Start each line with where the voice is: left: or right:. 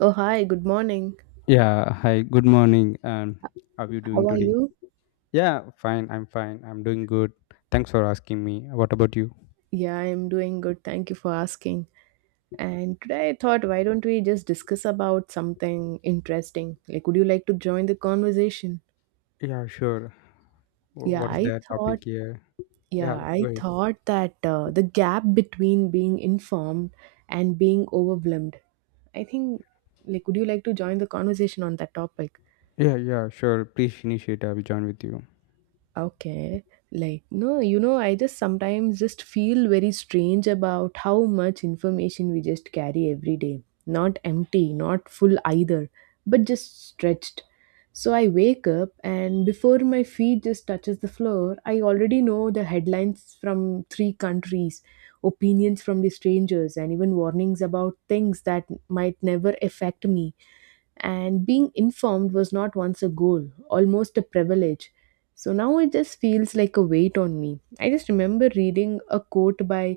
right: Oh, hi, good morning.
left: Yeah, hi, good morning. And how are you doing
right: How are
left: today?
right: you?
left: Yeah, fine. I'm doing good. Thanks for asking me. What about you?
right: Yeah, I'm doing good. Thank you for asking. And today I thought, why don't we just discuss about something interesting? Like, would you like to join the conversation?
left: Yeah, sure. Wh-
right: Yeah,
left: What is
right: I
left: the
right: thought,
left: topic here?
right: yeah,
left: Yeah,
right: I
left: wait.
right: thought that the gap between being informed and being overwhelmed. I think, like, would you like to join the conversation on that topic?
left: Yeah, yeah, sure. Please initiate. I will join with you.
right: Okay. Like, no, I just sometimes just feel very strange about how much information we just carry every day. Not empty, not full either, but just stretched. So I wake up and before my feet just touches the floor, I already know the headlines from three countries, opinions from the strangers and even warnings about things that might never affect me, and being informed was not once a goal, almost a privilege. So now it just feels like a weight on me. I just remember reading a quote by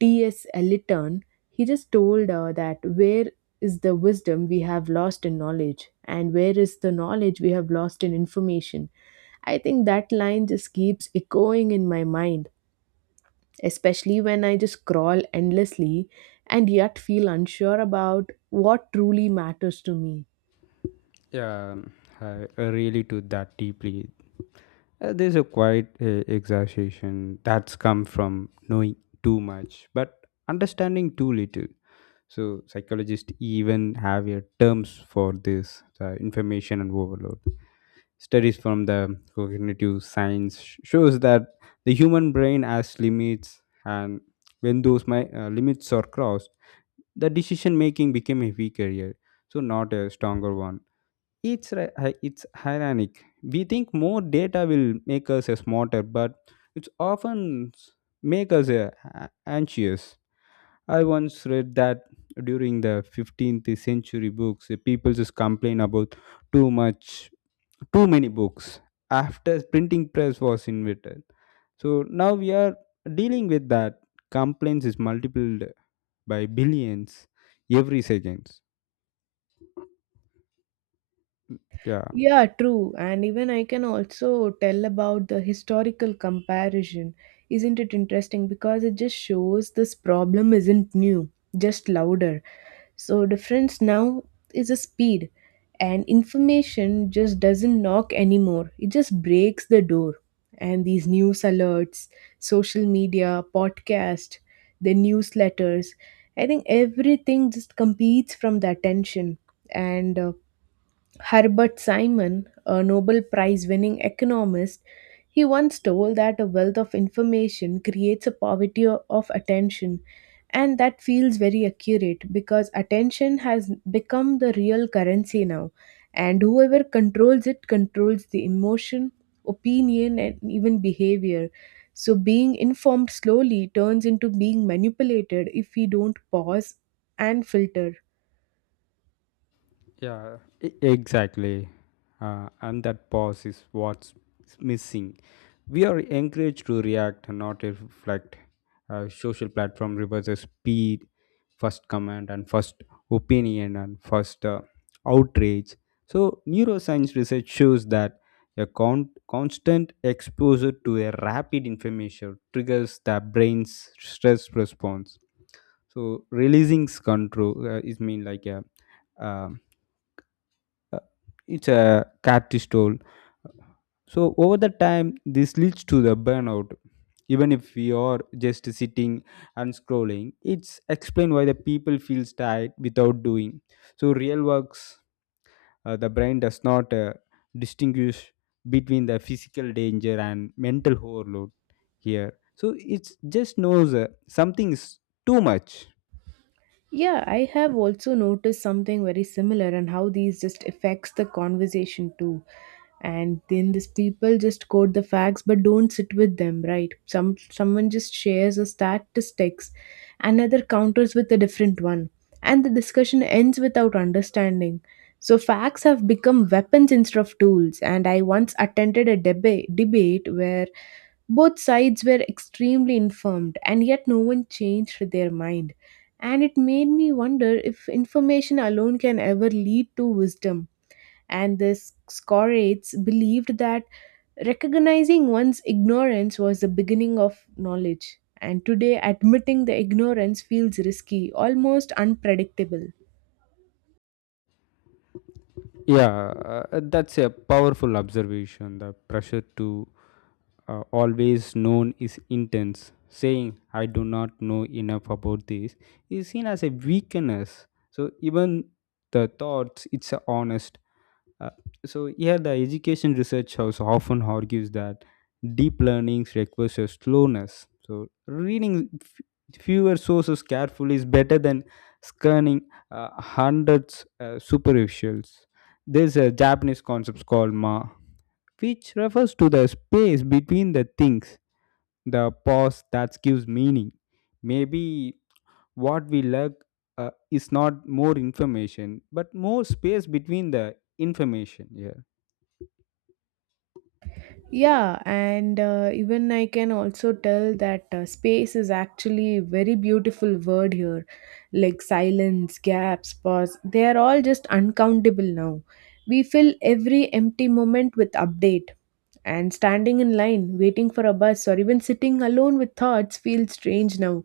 right: TS Eliton. He just told that where is the wisdom we have lost in knowledge, and where is the knowledge we have lost in information? I think that line just keeps echoing in my mind, especially when I just scroll endlessly and yet feel unsure about what truly matters to me.
left: Yeah, I really to that deeply. There's a quiet exaggeration that's come from knowing too much, but understanding too little. So psychologists even have a terms for this information and overload. Studies from the cognitive science shows that the human brain has limits, and when those limits are crossed, the decision making became a weaker area, so not a stronger one. It's it's ironic. We think more data will make us a smarter, but it's often make us anxious. I once read that during the 15th century books, the people just complain about too much too many books after printing press was invented. So now we are dealing with that. Complaints is multiplied by billions every seconds. Yeah
right: Yeah, true. And even I can also tell about the historical comparison. Isn't it interesting? Because it just shows this problem isn't new, just louder. So difference now is a speed, and information just doesn't knock anymore. It just breaks the door. And these news alerts, social media, podcast, the newsletters, I think everything just competes from the attention. And Herbert Simon, a Nobel Prize winning economist, he once told that a wealth of information creates a poverty of attention. And that feels very accurate because attention has become the real currency now. And whoever controls it controls the emotion, opinion, and even behavior. So being informed slowly turns into being manipulated if we don't pause and filter.
left: yeah, exactly. And that pause is what's missing. We are encouraged to react, not reflect. Social platform reverses speed, first command and first opinion and first outrage. So, neuroscience research shows that a constant exposure to a rapid information triggers the brain's stress response. So, releasing control is mean like a uh, uh, it's a captive toll. So over the time, this leads to the burnout. Even if we are just sitting and scrolling, it's explained why the people feels tired without doing. So real works, the brain does not distinguish between the physical danger and mental overload here. So it just knows something is too much.
right: Yeah, I have also noticed something very similar and how these just affects the conversation too. And then these people just quote the facts but don't sit with them, right? Someone just shares a statistics, another counters with a different one, and the discussion ends without understanding. So facts have become weapons instead of tools. And I once attended a debate where both sides were extremely informed, and yet no one changed their mind. And it made me wonder if information alone can ever lead to wisdom. And the Scorates believed that recognizing one's ignorance was the beginning of knowledge. And today, admitting the ignorance feels risky, almost unpredictable.
left: Yeah, that's a powerful observation. The pressure to always known is intense. Saying, I do not know enough about this, is seen as a weakness. So, even the thoughts, it's a honest. Uh, so, here the education research house often argues that deep learning requires a slowness. So, reading fewer sources carefully is better than scanning hundreds superficials. There's a Japanese concept called ma, which refers to the space between the things, the pause that gives meaning. Maybe what we lack is not more information, but more space between the information. Here,
right: Yeah, and even I can also tell that space is actually a very beautiful word here. Like silence, gaps, pause, they are all just uncountable now. We fill every empty moment with update. And standing in line, waiting for a bus, or even sitting alone with thoughts feels strange now.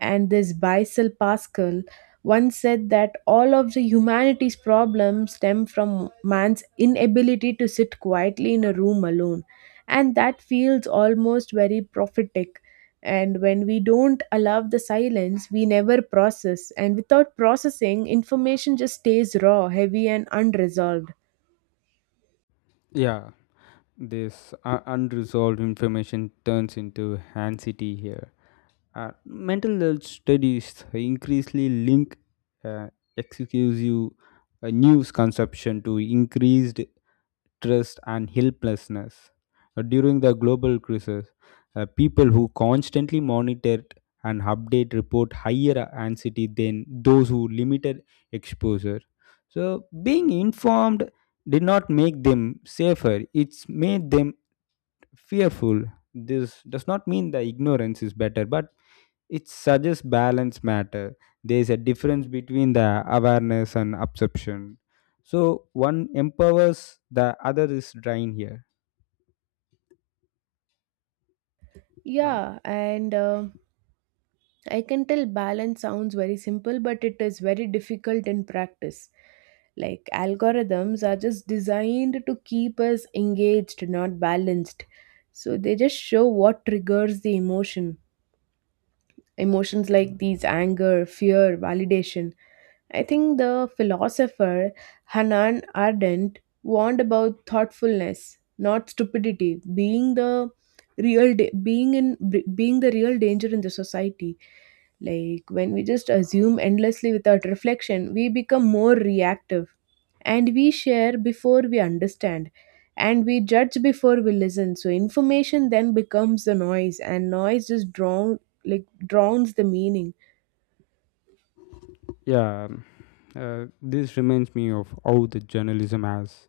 right: And this Bicel Pascal once said that all of the humanity's problems stem from man's inability to sit quietly in a room alone, and that feels almost very prophetic. And when we don't allow the silence, we never process, and without processing, information just stays raw, heavy and unresolved.
left: yeah. This unresolved information turns into anxiety here. Mental health studies increasingly link uh, exclusive news consumption to increased stress and helplessness. During the global crisis, people who constantly monitored and update report higher anxiety than those who limited exposure. So, being informed did not make them safer, it's made them fearful. This does not mean the ignorance is better, but it suggests balance matter. There is a difference between the awareness and absorption. So one empowers, the other is drained here. Uh,
right: Yeah, and I can tell balance sounds very simple but it is very difficult in practice. Like algorithms are just designed to keep us engaged, not balanced. So they just show what triggers the emotion, emotions like these anger, fear, validation. I think the philosopher Hanan Ardent warned about thoughtfulness, not stupidity, being the real da- being in being the real danger in the society. Like when we just assume endlessly without reflection, we become more reactive, and we share before we understand, and we judge before we listen. So information then becomes the noise, and noise just drowns the meaning.
left: yeah, um, this reminds me of how the journalism has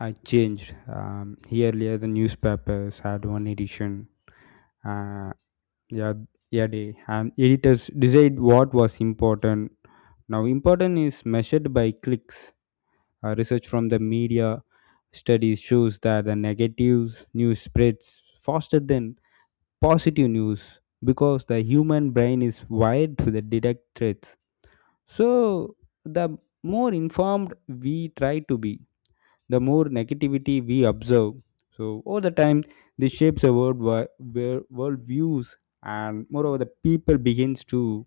left: changed. Earlier, the newspapers had one edition. Uh, yeah yeah they and editors decide what was important. Now important is measured by clicks. Research from the media studies shows that the negative news spreads faster than positive news because the human brain is wired to the detect threats. So the more informed we try to be, the more negativity we observe. So over the time, this shapes a world where world views, and moreover, the people begins to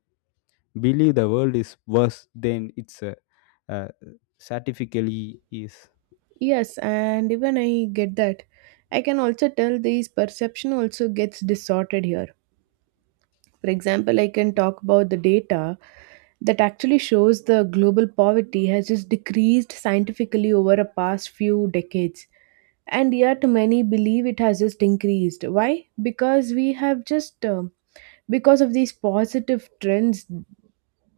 left: believe the world is worse than it's uh, certifically is.
right: Yes, and even I get that. I can also tell this perception also gets distorted here. For example, I can talk about the data that actually shows the global poverty has just decreased scientifically over a past few decades, and yet many believe it has just increased. Why? Because we have just because of these positive trends,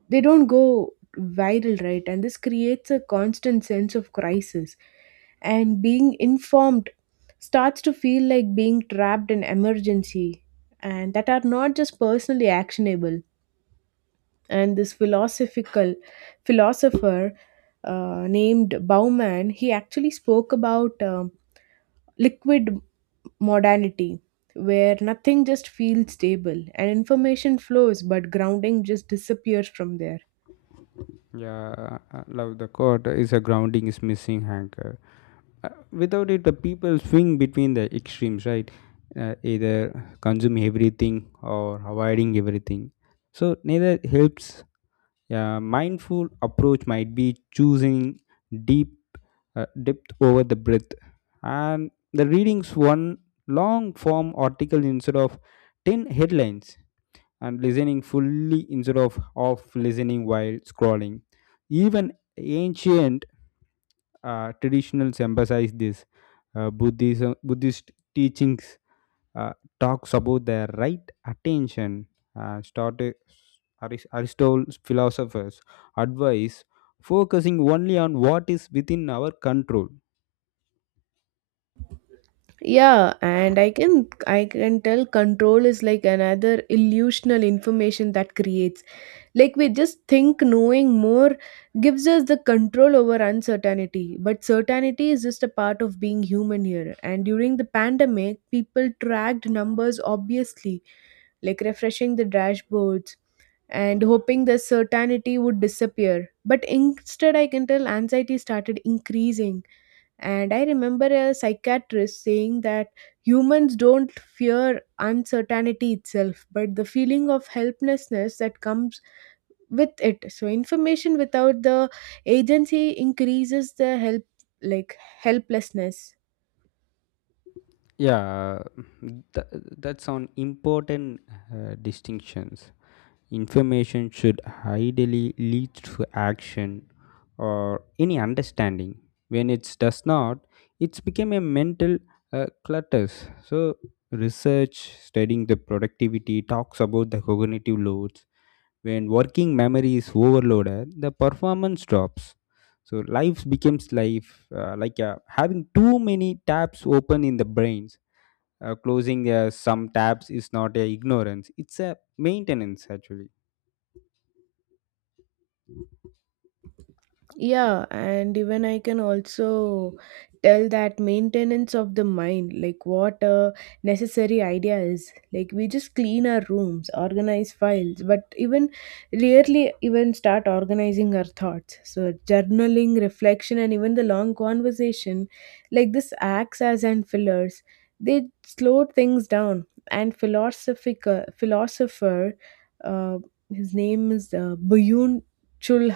right: they don't go viral, right? And this creates a constant sense of crisis, and being informed starts to feel like being trapped in emergency, and that are not just personally actionable. And this philosophical philosopher named bauman, he actually spoke about liquid modernity, where nothing just feels stable and information flows but grounding just disappears from there.
left: Yeah, I love the quote. Is a grounding is missing anchor. Without it, the people swing between the extremes, right? Either consume everything or avoiding everything. So neither helps. A mindful approach might be choosing deep depth over the breadth, and the readings one long form article instead of 10 headlines, and listening fully instead of off listening while scrolling. Even ancient traditionals emphasize this. Buddhism, Buddhist teachings uh, talks about the right attention. Started Aristotle's philosophers advise focusing only on what is within our control.
right: Yeah, and I can tell control is like another illusional information that creates, like we just think knowing more gives us the control over uncertainty, but certainty is just a part of being human here. And during the pandemic, people tracked numbers obviously, like refreshing the dashboards and hoping the certainty would disappear, but instead I can tell anxiety started increasing. And I remember a psychiatrist saying that humans don't fear uncertainty itself, but the feeling of helplessness that comes with it. So information without the agency increases the helplessness.
left: Yeah, th- that's on important distinctions. Information should ideally lead to action or any understanding. When it does not, it's become a mental clutters. So research studying the productivity talks about the cognitive loads. When working memory is overloaded, the performance drops. So life becomes life like having too many tabs open in the brains. Closing some tabs is not a ignorance; it's a maintenance actually.
right: Yeah, and even I can also tell that maintenance of the mind, like what a necessary idea is. Like we just clean our rooms, organize files, but even rarely even start organizing our thoughts. So journaling, reflection, and even the long conversation, like this acts as and fillers. They slow things down. And philosophical philosopher, uh, his name is Byung Chul,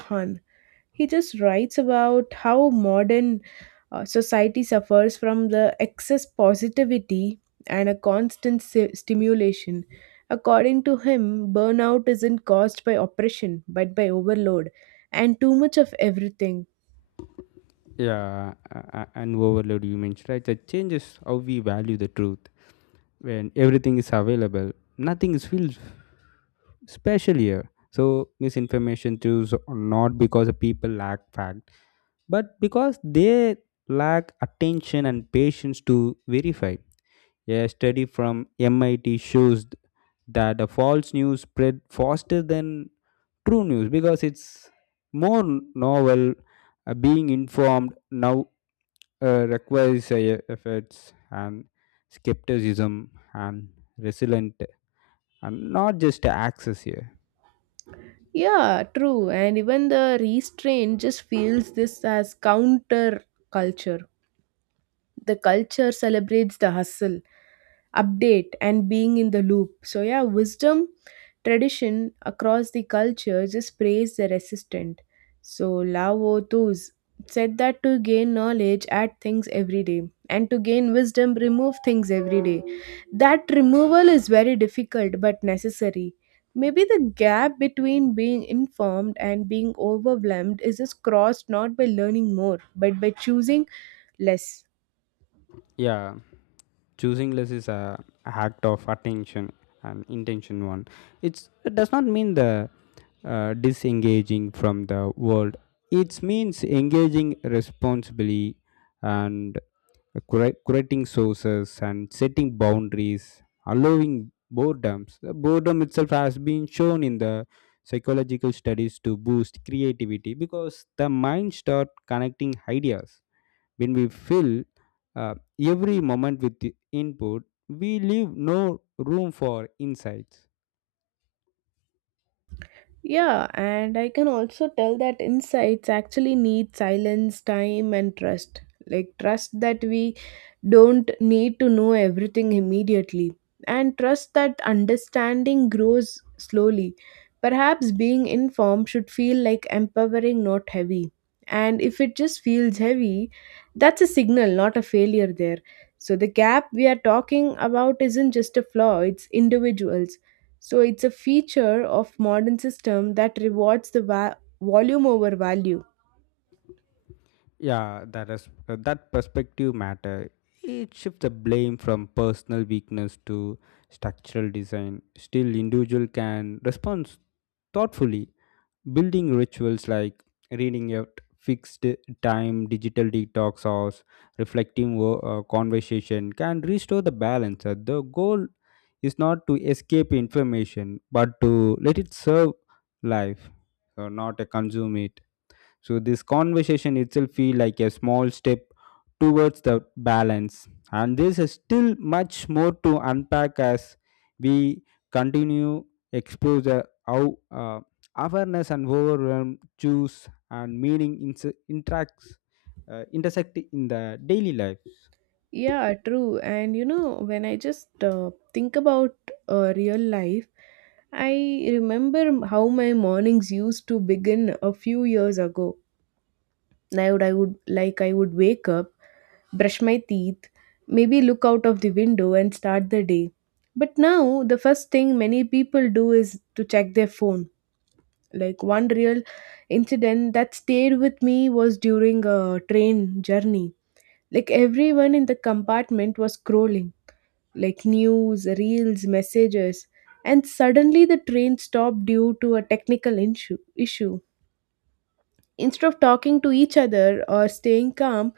right: he just writes about how modern society suffers from the excess positivity and a stimulation. According to him, burnout isn't caused by oppression but by overload and too much of everything.
left: Yeah, and overload you mentioned, right? That changes how we value the truth. When everything is available, nothing is feels special here. So misinformation choose not because the people lack fact, but because they lack attention and patience to verify. A study from MIT shows that the false news spread faster than true news because it's more novel. Being informed now requires efforts and skepticism and resilient, and not just access here.
right: Yeah, true. And even the restraint just feels this as counter culture. The culture celebrates the hustle, update, and being in the loop. So, yeah, wisdom tradition across the cultures just praise the resistant. So, Lao Tzu said that to gain knowledge, add things every day, and to gain wisdom, remove things every day. That removal is very difficult but necessary. Maybe the gap between being informed and being overwhelmed is just crossed not by learning more, but by choosing less.
left: Yeah, choosing less is a act of attention and intention one. It does not mean the disengaging from the world. It means engaging responsibly and creating sources and setting boundaries, allowing boredoms. The boredom itself has been shown in the psychological studies to boost creativity because the mind start connecting ideas. When we fill uh, every moment with the input, we leave no room for insights.
right: Yeah, and I can also tell that insights actually need silence, time, and trust. Like, trust that we don't need to know everything immediately, and trust that understanding grows slowly. Perhaps being informed should feel like empowering, not heavy. And if it just feels heavy, that's a signal, not a failure there. So, the gap we are talking about isn't just a flaw, it's individuals, so it's a feature of modern system that rewards the volume over value.
left: Yeah, that is that perspective matter. It shifts the blame from personal weakness to structural design. Still, individual can respond thoughtfully, building rituals like reading at fixed time, digital detox, or reflecting conversation can restore the balance. The goal is not to escape information, but to let it serve life, so not to consume it. So this conversation itself feel like a small step towards the balance. And this is still much more to unpack as we continue explore the how awareness and overwhelm choose and meaning interacts intersect in the daily life.
right: Yeah, true. And you know, when I just think about real life, I remember how my mornings used to begin a few years ago. I would wake up, brush my teeth, maybe look out of the window and start the day. But now the first thing many people do is to check their phone. Like one real incident that stayed with me was during a train journey. Like everyone in the compartment was scrolling, like news, reels, messages, and suddenly the train stopped due to a technical issue. Instead of talking to each other or staying calm,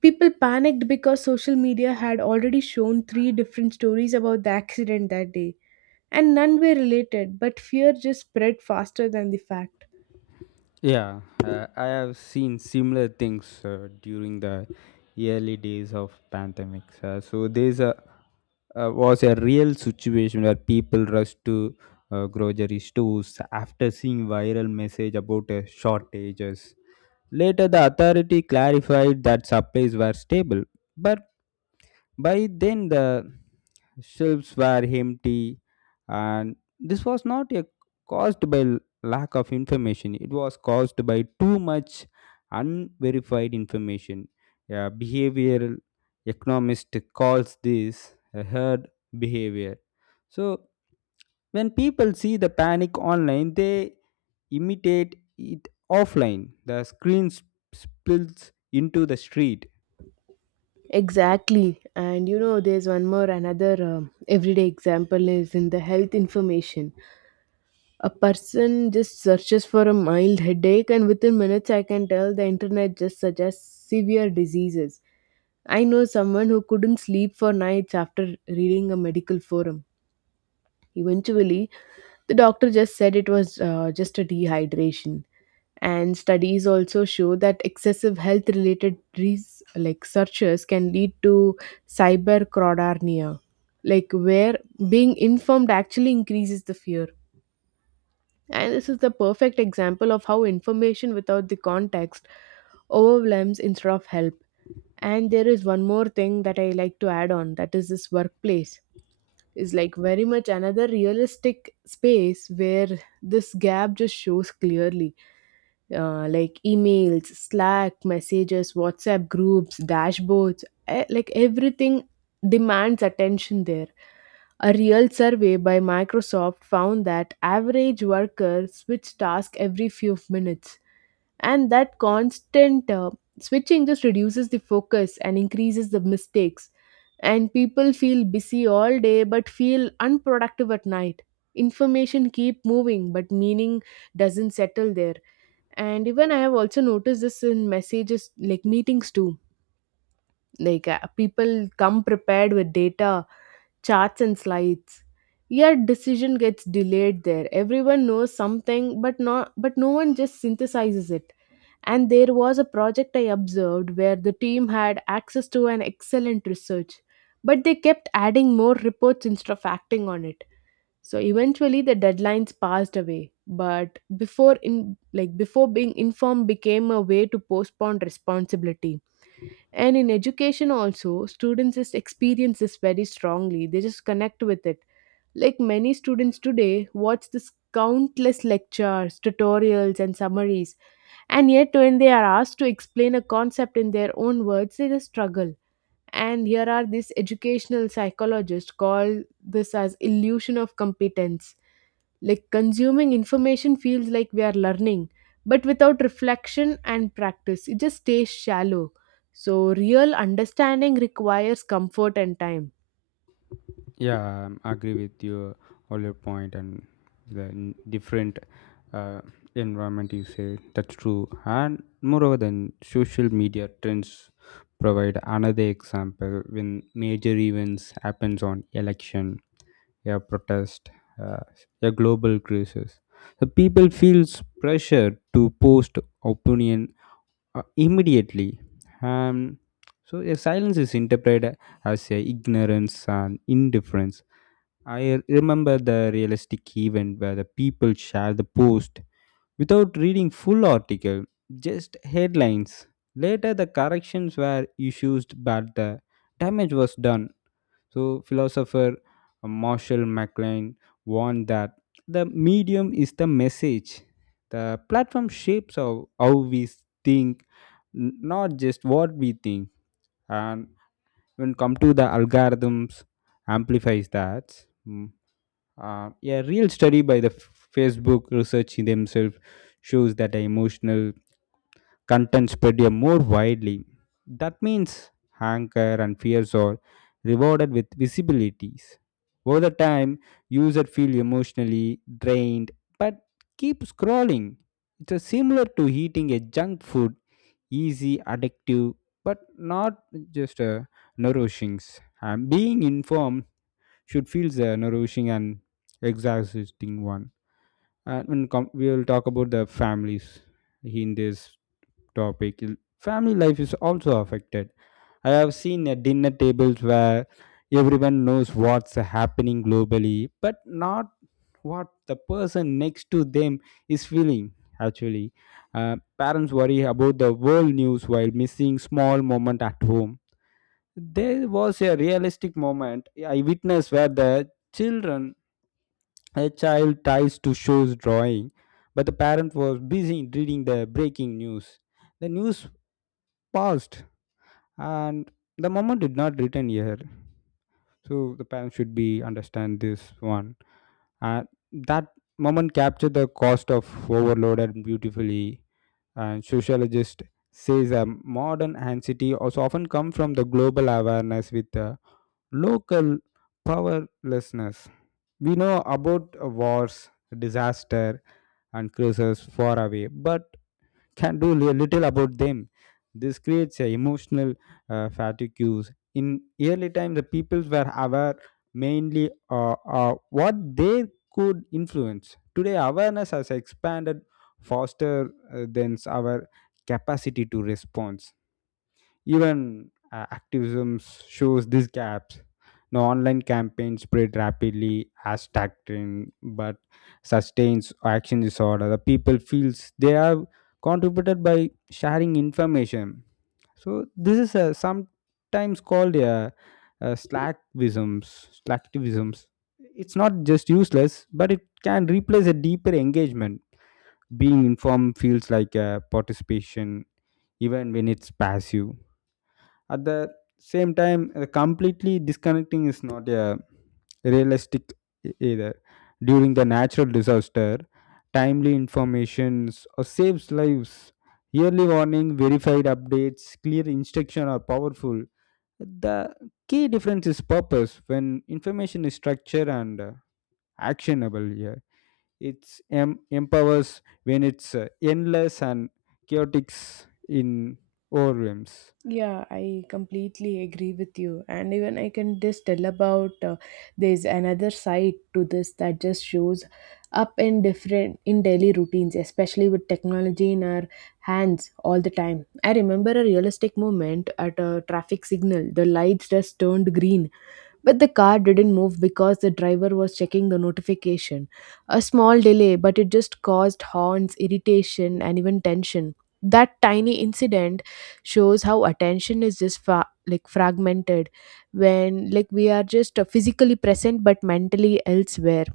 right: people panicked because social media had already shown three different stories about the accident that day, and none were related, but fear just spread faster than the fact.
left: Yeah, I have seen similar things during the early days of pandemics. So there's a was a real situation where people rushed to grocery stores after seeing viral message about shortages. Later, the authority clarified that supplies were stable, but by then, the shelves were empty, and this was not a caused by lack of information. It was caused by too much unverified information. A behavioral economist calls this a herd behavior. So, when people see the panic online, they imitate it offline. The screen spills into the street.
right: Exactly. And you know, there's one more another everyday example is in the health information. A person just searches for a mild headache, and within minutes, I can tell the internet just suggests severe diseases. I know someone who couldn't sleep for nights after reading a medical forum. Eventually, the doctor just said it was just a dehydration. And studies also show that excessive health related searches can lead to cybercrodarnia, like where being informed actually increases the fear. And this is the perfect example of how information without the context overwhelms instead of help. And there is one more thing that I like to add on, that is this workplace is like very much another realistic space where this gap just shows clearly. Like emails, Slack, messages, WhatsApp groups, dashboards, eh, like everything demands attention there. A real survey by Microsoft found that average workers switch tasks every few minutes, and that constant switching just reduces the focus and increases the mistakes. And people feel busy all day but feel unproductive at night. Information keep moving, but meaning doesn't settle there. And even I have also noticed this in messages like meetings too. Like people come prepared with data, charts and slides, yet decision gets delayed there. Everyone knows something, but no one just synthesizes it. And there was a project I observed where the team had access to an excellent research, but they kept adding more reports instead of acting on it. So eventually the deadlines passed away, but before in like before being informed became a way to postpone responsibility. And in education also, students just experience this very strongly. They just connect with it. Like many students today watch this countless lectures, tutorials and summaries. And yet when they are asked to explain a concept in their own words, they just struggle. And here are these educational psychologists call this as illusion of competence. Like consuming information feels like we are learning, but without reflection and practice, it just stays shallow. So, real understanding requires comfort and time.
left: Yeah, I agree with your all your point and the different uh, environment you say. That's true. And moreover, than social media trends provide another example when major events happens on election, yeah, protest, uh, yeah, global crisis. The people feels pressure to post opinion immediately. um, so yeah, silence is interpreted as a ignorance and indifference. I remember the realistic event where the people share the post without reading full article, just headlines. Later the corrections were issued, but the damage was done. So, philosopher Marshall McLuhan warned that the medium is the message. The platform shapes how we think, not just what we think. And when come to the algorithms, amplifies that. Mm. A real study by the Facebook research in themselves shows that the emotional content spread a more widely. That means anger and fears are rewarded with visibilities. Over the time, users feel emotionally drained but keep scrolling. It's a similar to eating a junk food, easy, addictive, but not just a nourishing. And being informed should feel the nourishing and exhausting one. And when we will talk about the families in this topic, family life is also affected. I have seen at dinner tables where everyone knows what's happening globally, but not what the person next to them is feeling. Actually, parents worry about the world news while missing small moment at home. There was a realistic moment I witnessed where the children, a child tries to shows drawing, but the parent was busy reading the breaking news. The news passed and the moment did not return here. So the parents should be understand this one. And that moment captured the cost of overloaded beautifully. And sociologist says a modern anxiety also often come from the global awareness with the local powerlessness. We know about wars, disaster, and crises far away, but can do little about them. This creates a emotional fatigues. In early time, the peoples were aware mainly what they could influence. Today, awareness has expanded faster than our capacity to respond. Even activism shows these gaps. Now, online campaigns spread rapidly as doctrine, but sustains action disorder. The people feels they have contributed by sharing information. So this is a, sometimes called a slacktivisms. Slacktivisms. It's not just useless, but it can replace a deeper engagement. Being informed feels like a participation, even when it's passive at the same time. Completely disconnecting is not a realistic either. During the natural disaster, timely informations or saves lives. Yearly warning, verified updates, clear instruction are powerful. The key difference is purpose. When information is structured and actionable here, it's empowers. When it's endless and chaotic in overwhelms.
right: Yeah, I completely agree with you. And even I can just tell about there's another side to this that just shows up in different in daily routines, especially with technology in our hands all the time. I remember a realistic moment at a traffic signal. The lights just turned green, but the car didn't move because the driver was checking the notification. A small delay, but it just caused horns, irritation, and even tension. That tiny incident shows how attention is just like fragmented when like we are just physically present but mentally elsewhere.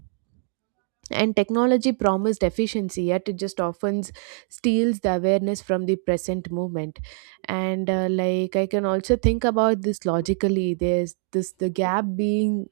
right: And technology promised efficiency, yet it just often steals the awareness from the present moment. And like I can also think about this logically. There's this the gap being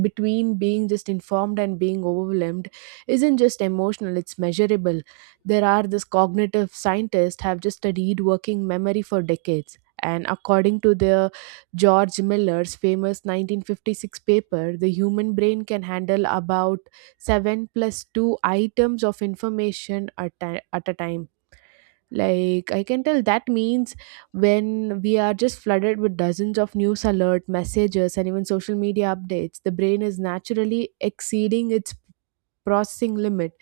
right: between being just informed and being overwhelmed isn't just emotional, it's measurable. There are this cognitive scientists have just studied working memory for decades, and according to the George Miller's famous 1956 paper, the human brain can handle about 7 plus 2 items of information at a time. Like I can tell that means when we are just flooded with dozens of news alert messages and even social media updates, the brain is naturally exceeding its processing limit.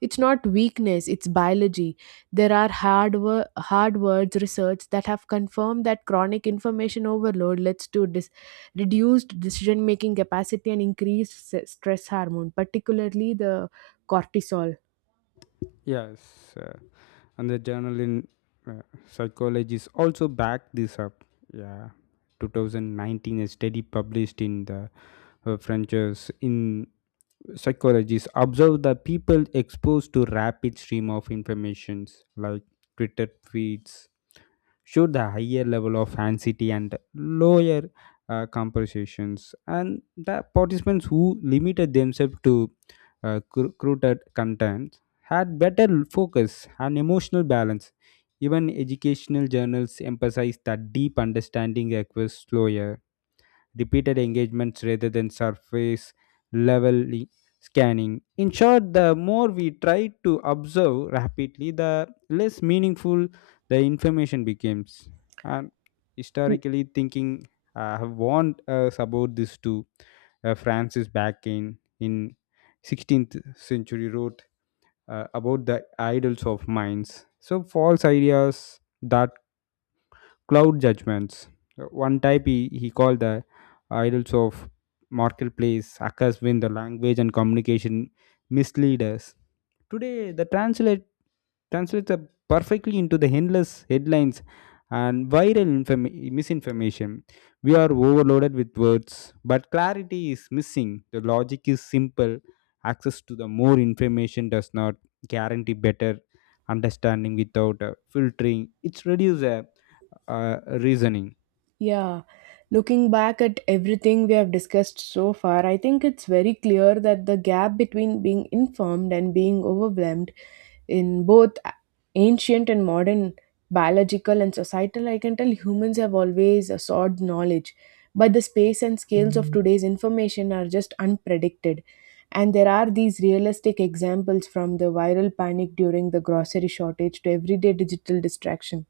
right: It's not weakness, it's biology. There are hard words research that have confirmed that chronic information overload leads to reduced decision making capacity and increased stress hormone, particularly the cortisol.
left: Yes, and the journal in uh, psychology is also backed this up. Yeah, 2019, a study published in the frontiers in psychologists observe that people exposed to rapid stream of informations like twitter feeds show the higher level of anxiety and lower compensations, and the participants who limited themselves to curated content had better focus and emotional balance. Even educational journals emphasize that deep understanding requires slower repeated engagements rather than surface level scanning. In short, the more we try to observe rapidly, the less meaningful the information becomes. And historically, thinking have warned us about this too. Francis Bacon in 16th century wrote about the idols of minds. So false ideas that cloud judgments. One type he called the idols of marketplace, hackers win the language and communication misleaders. Today, the translates are perfectly into the endless headlines and viral misinformation. We are overloaded with words, but clarity is missing. The logic is simple. Access to the more information does not guarantee better understanding without filtering. It's reduce uh, reasoning.
right: Yeah, looking back at everything we have discussed so far, I think it's very clear that the gap between being informed and being overwhelmed in both ancient and modern, biological and societal, I can tell humans have always sought knowledge, but the space and scales of Mhm. today's information are just unpredicted. And there are these realistic examples from the viral panic during the grocery shortage to everyday digital distraction.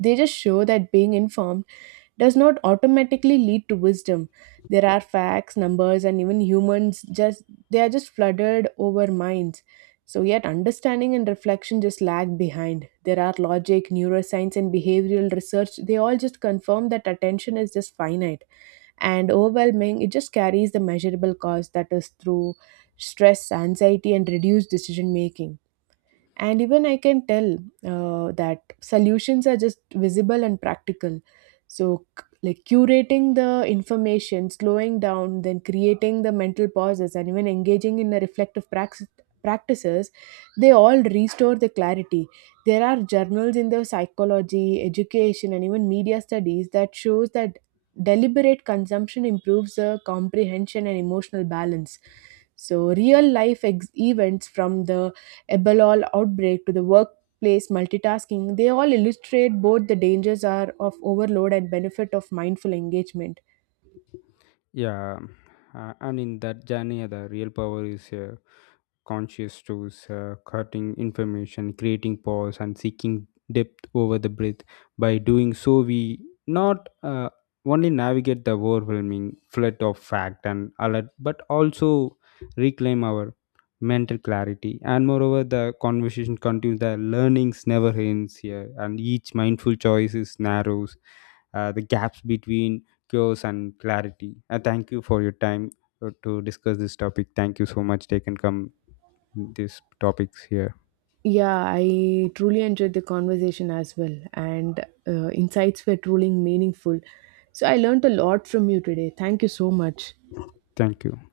right: They just show that being informed does not automatically lead to wisdom. There are facts, numbers, and even humans just they are just flooded over minds. So yet understanding and reflection just lag behind. There are logic, neuroscience, and behavioral research. They all just confirm that attention is just finite and overwhelming. It just carries the measurable cost that is through stress, anxiety, and reduced decision making. And even I can tell that solutions are just visible and practical. So like curating the information, slowing down, then creating the mental pauses, and even engaging in the reflective practices they all restore the clarity. There are journals in the psychology, education and even media studies that shows that deliberate consumption improves the comprehension and emotional balance. So real life events from the Ebola outbreak to the workplace multitasking, they all illustrate both the dangers are of overload and benefit of mindful engagement.
left: Yeah, and in that journey, the real power is conscious choice, cutting information, creating pause, and seeking depth over the breath. By doing so, we not only navigate the overwhelming flood of fact and alert, but also reclaim our mental clarity. And moreover, the conversation continues. The learnings never ends here, and each mindful choice is narrows the gaps between cures and clarity. Thank you for your time to discuss this topic. Thank you so much. They can come these topics here.
right: Yeah, I truly enjoyed the conversation as well, and insights were truly meaningful. So I learned a lot from you today. Thank you so much.
left: Thank you.